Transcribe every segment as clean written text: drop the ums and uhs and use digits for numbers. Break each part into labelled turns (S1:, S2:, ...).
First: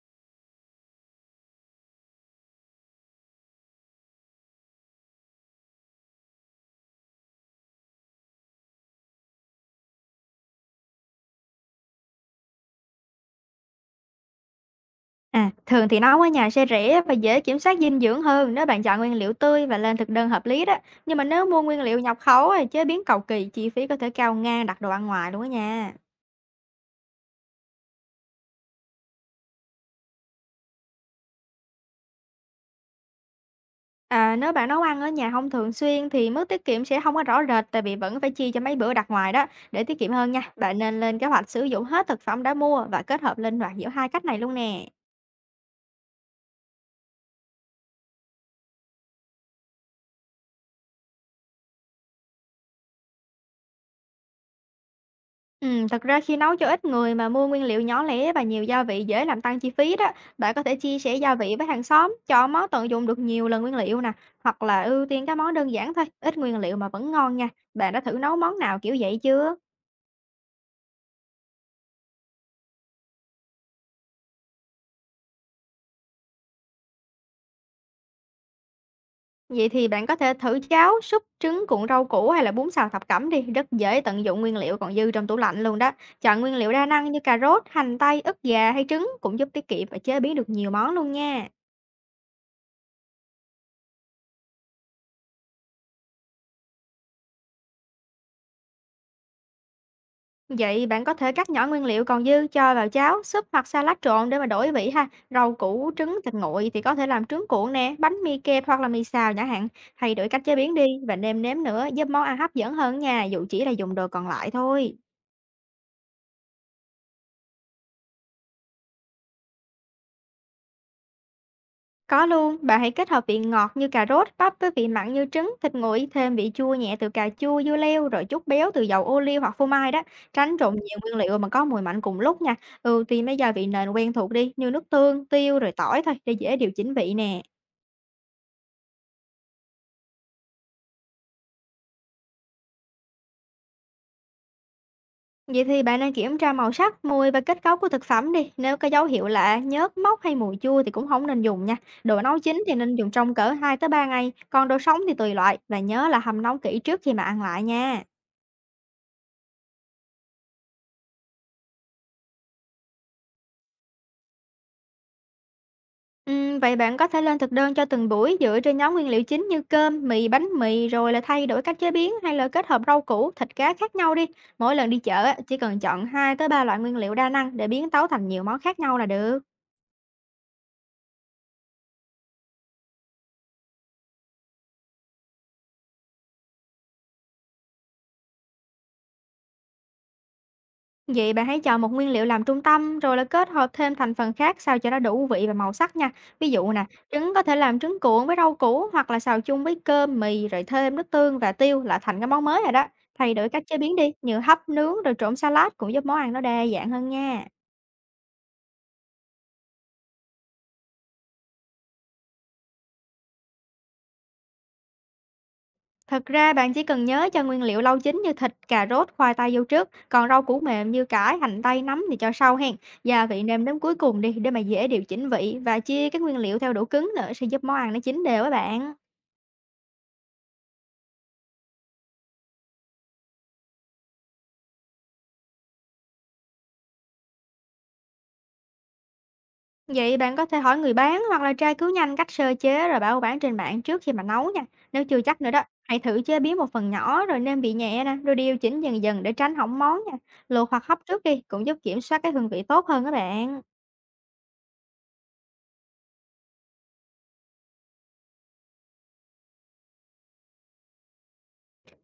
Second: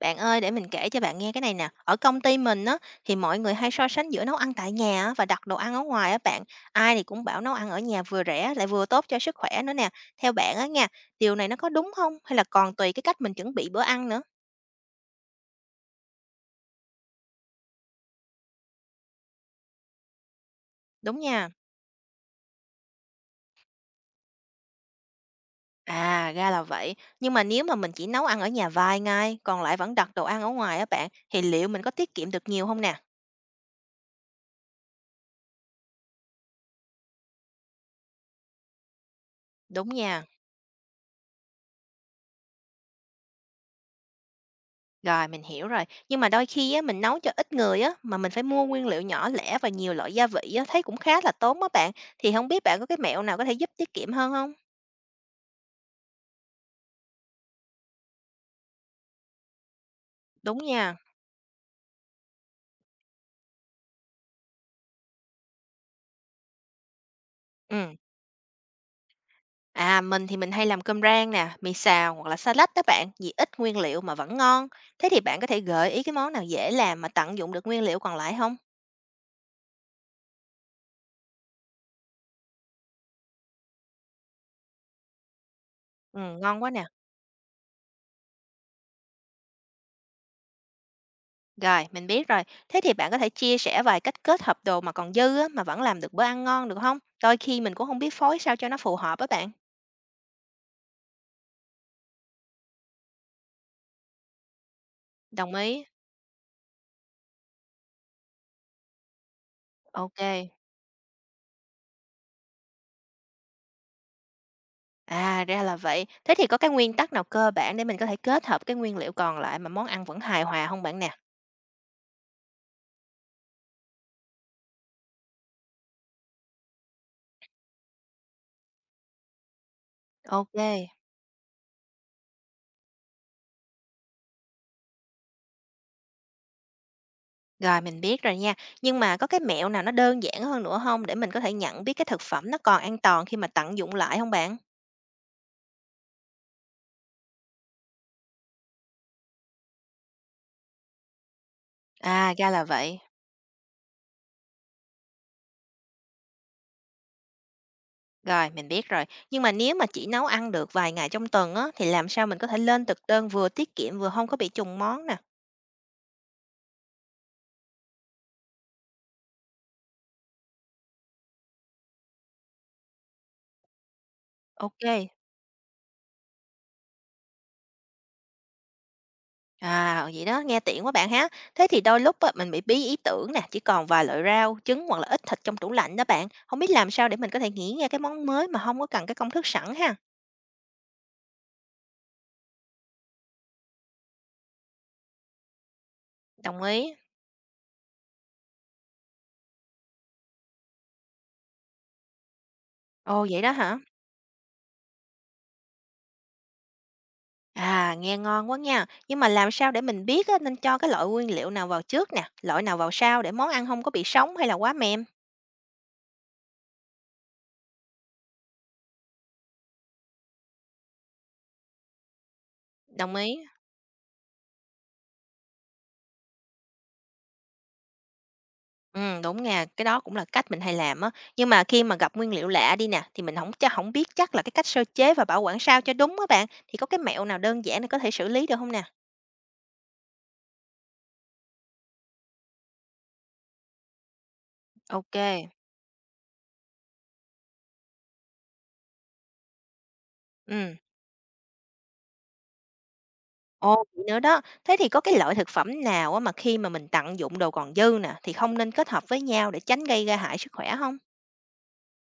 S1: Bạn ơi, để mình kể cho bạn nghe cái này nè. Ở công ty mình á, thì mọi người hay so sánh giữa nấu ăn tại nhà á, và đặt đồ ăn ở ngoài á bạn. Ai thì cũng bảo nấu ăn ở nhà vừa rẻ lại vừa tốt cho sức khỏe nữa nè. Theo bạn á nha, điều này nó có đúng không? Hay là còn tùy cái cách mình chuẩn bị bữa ăn nữa?
S2: À, thường thì nấu ở nhà sẽ rẻ và dễ kiểm soát dinh dưỡng hơn nếu bạn chọn nguyên liệu tươi và lên thực đơn hợp lý đó. Nhưng
S1: Đúng
S2: mà nếu
S1: nha.
S2: mua nguyên liệu nhập khẩu thì chế biến cầu kỳ, chi phí có thể cao ngang đặt đồ ăn ngoài luôn đó nha.
S1: À, ra là vậy. Nhưng mà nếu mà mình chỉ nấu ăn ở nhà vài ngày, còn lại vẫn đặt đồ ăn ở ngoài á bạn, thì liệu mình có tiết kiệm được nhiều không nè?
S2: À, nếu bạn nấu ăn ở nhà không thường xuyên thì mức tiết kiệm sẽ không có rõ rệt tại vì vẫn phải chia cho mấy bữa đặt ngoài đó. Để
S1: Đúng
S2: tiết kiệm
S1: nha.
S2: hơn nha, bạn nên lên kế hoạch sử dụng hết thực phẩm đã mua và kết hợp linh hoạt giữa hai cách này luôn nè.
S1: Rồi, mình hiểu rồi. Nhưng mà đôi khi á, mình nấu cho ít người á, mà mình phải mua nguyên liệu nhỏ lẻ và nhiều loại gia vị á, thấy cũng khá là tốn á bạn. Thì không biết bạn có cái mẹo nào có thể giúp tiết kiệm hơn không?
S2: Thật ra khi nấu cho ít người mà mua nguyên liệu nhỏ lẻ và nhiều gia vị dễ làm tăng chi phí đó. Bạn
S1: Đúng
S2: có thể
S1: nha.
S2: chia sẻ gia vị với hàng xóm, chọn món tận dụng được nhiều lần nguyên liệu nè, hoặc là ưu tiên các món đơn giản thôi, ít nguyên liệu mà vẫn ngon nha. Bạn
S1: Ừ.
S2: đã thử nấu món nào kiểu vậy chưa?
S1: À, mình thì mình hay làm cơm rang nè, mì xào hoặc là salad đó bạn, vì ít nguyên liệu mà vẫn ngon. Thế thì bạn có thể gợi ý cái món nào dễ làm mà tận dụng được nguyên liệu còn lại không?
S2: Vậy thì bạn có thể thử cháo, súp, trứng cuộn rau củ hay là bún xào thập cẩm đi, rất dễ tận dụng nguyên liệu còn dư trong tủ lạnh luôn đó.
S1: Ừ,
S2: Chọn nguyên
S1: ngon quá
S2: liệu
S1: nè.
S2: đa năng như cà rốt, hành tây, ức gà hay trứng cũng giúp tiết kiệm và chế biến được nhiều món luôn nha.
S1: Rồi, mình biết rồi. Thế thì bạn có thể chia sẻ vài cách kết hợp đồ mà còn dư á, mà vẫn làm được bữa ăn ngon được không? Đôi khi mình cũng không biết phối sao cho nó phù hợp á bạn.
S2: Vậy bạn có thể cắt nhỏ nguyên liệu còn dư cho vào cháo, súp hoặc salad trộn để mà đổi vị ha. Rau
S1: Đồng ý.
S2: củ, trứng, thịt nguội thì có thể làm trứng cuộn nè, bánh mì kẹp hoặc là mì xào chẳng hạn. Thay đổi cách
S1: OK.
S2: chế biến đi và nêm nếm nữa giúp món ăn hấp dẫn hơn nha, dù chỉ là dùng đồ còn lại thôi.
S1: À, ra là vậy. Thế thì có cái nguyên tắc nào cơ bản để mình có thể kết hợp cái nguyên liệu còn lại mà món ăn vẫn hài hòa không bạn nè?
S2: Có luôn, bạn hãy kết hợp vị ngọt như cà rốt, bắp với vị mặn như trứng, thịt nguội, thêm vị chua nhẹ từ cà chua, dưa leo, rồi chút béo từ dầu ô liu hoặc phô mai đó. Tránh
S1: OK,
S2: trộn nhiều nguyên liệu mà có mùi mạnh cùng lúc nha. Ưu tiên mấy gia vị nền quen thuộc đi, như nước tương, tiêu rồi tỏi thôi để dễ điều chỉnh vị nè.
S1: rồi mình biết rồi nha. Nhưng mà có cái mẹo nào nó đơn giản hơn nữa không để mình có thể nhận biết cái thực phẩm nó còn an toàn khi mà tận dụng lại không bạn?
S2: Vậy thì bạn nên kiểm tra màu sắc, mùi và kết cấu của thực phẩm đi. Nếu có dấu hiệu lạ, nhớt, mốc hay mùi chua thì cũng không nên dùng nha. Đồ
S1: À,
S2: nấu
S1: ra
S2: chín
S1: là
S2: thì nên
S1: vậy.
S2: dùng trong cỡ 2 tới 3 ngày, còn đồ sống thì tùy loại và nhớ là hầm nóng kỹ trước khi mà ăn lại nha.
S1: Rồi, mình biết rồi. Nhưng mà nếu mà chỉ nấu ăn được vài ngày trong tuần á, thì làm sao mình có thể lên thực đơn vừa tiết kiệm vừa không có bị trùng món nè?
S2: Vậy bạn có thể lên thực đơn cho từng buổi dựa trên nhóm nguyên liệu chính như cơm, mì, bánh mì rồi là thay đổi cách chế biến hay là kết hợp rau củ, thịt cá khác nhau đi. Mỗi lần đi
S1: OK.
S2: chợ á, chỉ cần chọn 2 tới 3 loại nguyên liệu đa năng để biến tấu thành nhiều món khác nhau là được.
S1: À, vậy đó, nghe tiện quá bạn ha. Thế thì đôi lúc á, mình bị bí ý tưởng nè, chỉ còn vài loại rau, trứng hoặc là ít thịt trong tủ lạnh đó bạn. Không biết làm sao để mình có thể nghĩ ra cái món mới mà không có cần cái công thức sẵn ha.
S2: Vậy bạn hãy chọn một nguyên liệu làm trung tâm rồi là kết hợp thêm thành phần khác sao cho nó đủ vị và màu sắc nha. Ví
S1: Đồng
S2: dụ nè,
S1: ý.
S2: trứng có thể làm trứng cuộn với rau củ hoặc là xào chung với cơm, mì rồi thêm nước tương và tiêu là thành cái món mới rồi đó.
S1: Ồ,
S2: Thay
S1: vậy
S2: đổi
S1: đó
S2: cách chế
S1: hả?
S2: biến đi, như hấp, nướng rồi trộn salad cũng giúp món ăn nó đa dạng hơn nha.
S1: À, nghe ngon quá nha. Nhưng mà làm sao để mình biết á, nên cho cái loại nguyên liệu nào vào trước nè, loại nào vào sau để món ăn không có bị sống hay là quá mềm?
S2: Thật ra bạn chỉ cần nhớ cho nguyên liệu lâu chín như thịt, cà rốt, khoai tây vô trước, còn rau củ mềm như cải, hành tây, nấm thì cho sau hen.
S1: Đồng
S2: Gia
S1: ý.
S2: vị nêm đến cuối cùng đi để mà dễ điều chỉnh vị và chia các nguyên liệu theo độ cứng nữa sẽ giúp món ăn nó chín đều á bạn.
S1: Đúng nha, cái đó cũng là cách mình hay làm á. Nhưng mà khi mà gặp nguyên liệu lạ đi nè, thì mình không biết chắc là cái cách sơ chế và bảo quản sao cho đúng á bạn, thì có cái mẹo nào đơn giản để có thể xử lý được không nè?
S2: Vậy bạn có thể hỏi người bán hoặc là tra cứu nhanh cách sơ chế rồi bảo bán trên mạng trước khi mà nấu nha. Nếu
S1: Ok
S2: chưa
S1: kê.
S2: chắc nữa đó, hãy thử chế biến một phần nhỏ rồi nêm vị nhẹ nè, rồi điều chỉnh dần dần để tránh hỏng món nha. Luộc
S1: Ừm.
S2: hoặc hấp trước đi cũng giúp kiểm soát cái hương vị tốt hơn các bạn.
S1: Ồ, vậy nữa đó. Thế thì có cái loại thực phẩm nào á mà khi mà mình tận dụng đồ còn dư nè, thì không nên kết hợp với nhau để tránh gây ra hại sức khỏe không?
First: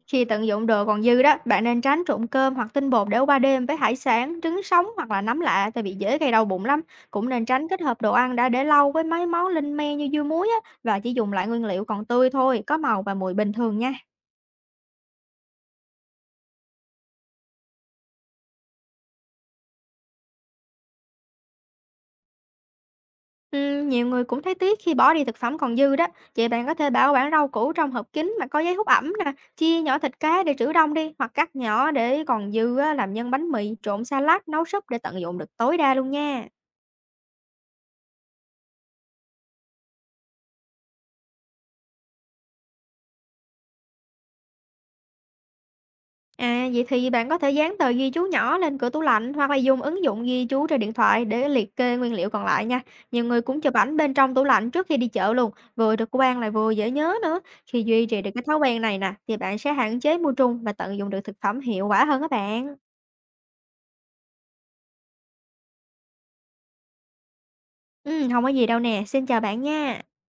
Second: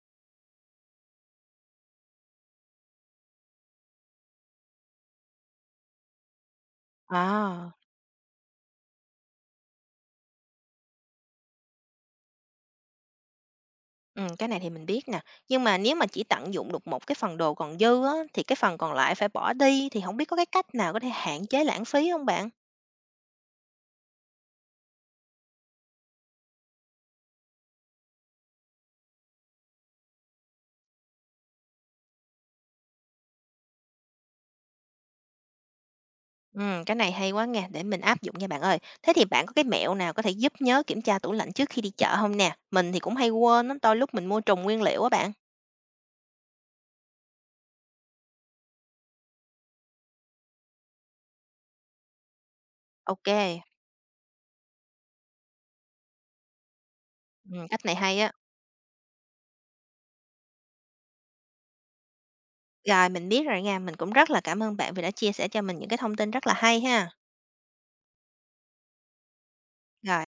S2: Khi tận dụng đồ còn dư đó, bạn nên tránh trộn cơm hoặc tinh bột để qua đêm với hải sản, trứng sống hoặc là nấm lạ tại vì dễ gây đau bụng lắm. Cũng nên tránh
S1: À.
S2: kết hợp đồ ăn đã để lâu với mấy món linh me như dưa muối á, và chỉ dùng lại nguyên liệu còn tươi thôi, có màu và mùi bình thường nha.
S1: Ừm, cái này thì mình biết nè. Nhưng mà nếu mà chỉ tận dụng được một cái phần đồ còn dư á, thì cái phần còn lại phải bỏ đi, thì không biết có cái cách nào có thể hạn chế lãng phí không bạn?
S2: Ừ, nhiều người cũng thấy tiếc khi bỏ đi thực phẩm còn dư đó. Vậy bạn có thể bảo quản rau củ trong hộp kín mà có giấy hút ẩm nè, chia nhỏ thịt cá để trữ đông đi, hoặc cắt nhỏ để còn dư á, làm nhân bánh mì, trộn salad, nấu súp để tận dụng được tối đa luôn nha.
S1: Cái này hay quá nghe, để mình áp dụng nha bạn ơi. Thế thì bạn có cái mẹo nào có thể giúp nhớ kiểm tra tủ lạnh trước khi đi chợ không nè? Mình thì cũng hay quên lắm, đôi lúc mình mua trùng nguyên liệu á bạn.
S2: À, vậy thì bạn có thể dán tờ ghi chú nhỏ lên cửa tủ lạnh hoặc là dùng ứng dụng ghi chú trên điện thoại để liệt kê nguyên liệu còn lại nha. Nhiều người cũng
S1: OK.
S2: chụp ảnh bên trong tủ lạnh trước khi đi chợ luôn, vừa trực quan lại vừa dễ nhớ nữa.
S1: Ừm,
S2: Khi
S1: cách này
S2: duy
S1: hay
S2: trì được
S1: á.
S2: cái thói quen này nè, thì bạn sẽ hạn chế mua trung và tận dụng được thực phẩm hiệu quả hơn các bạn.
S1: Rồi, mình biết rồi nha, mình cũng rất là cảm ơn bạn vì đã chia sẻ cho mình những cái thông tin rất là hay ha.
S2: Ừ, không có gì đâu nè, xin chào bạn nha.
S1: Rồi.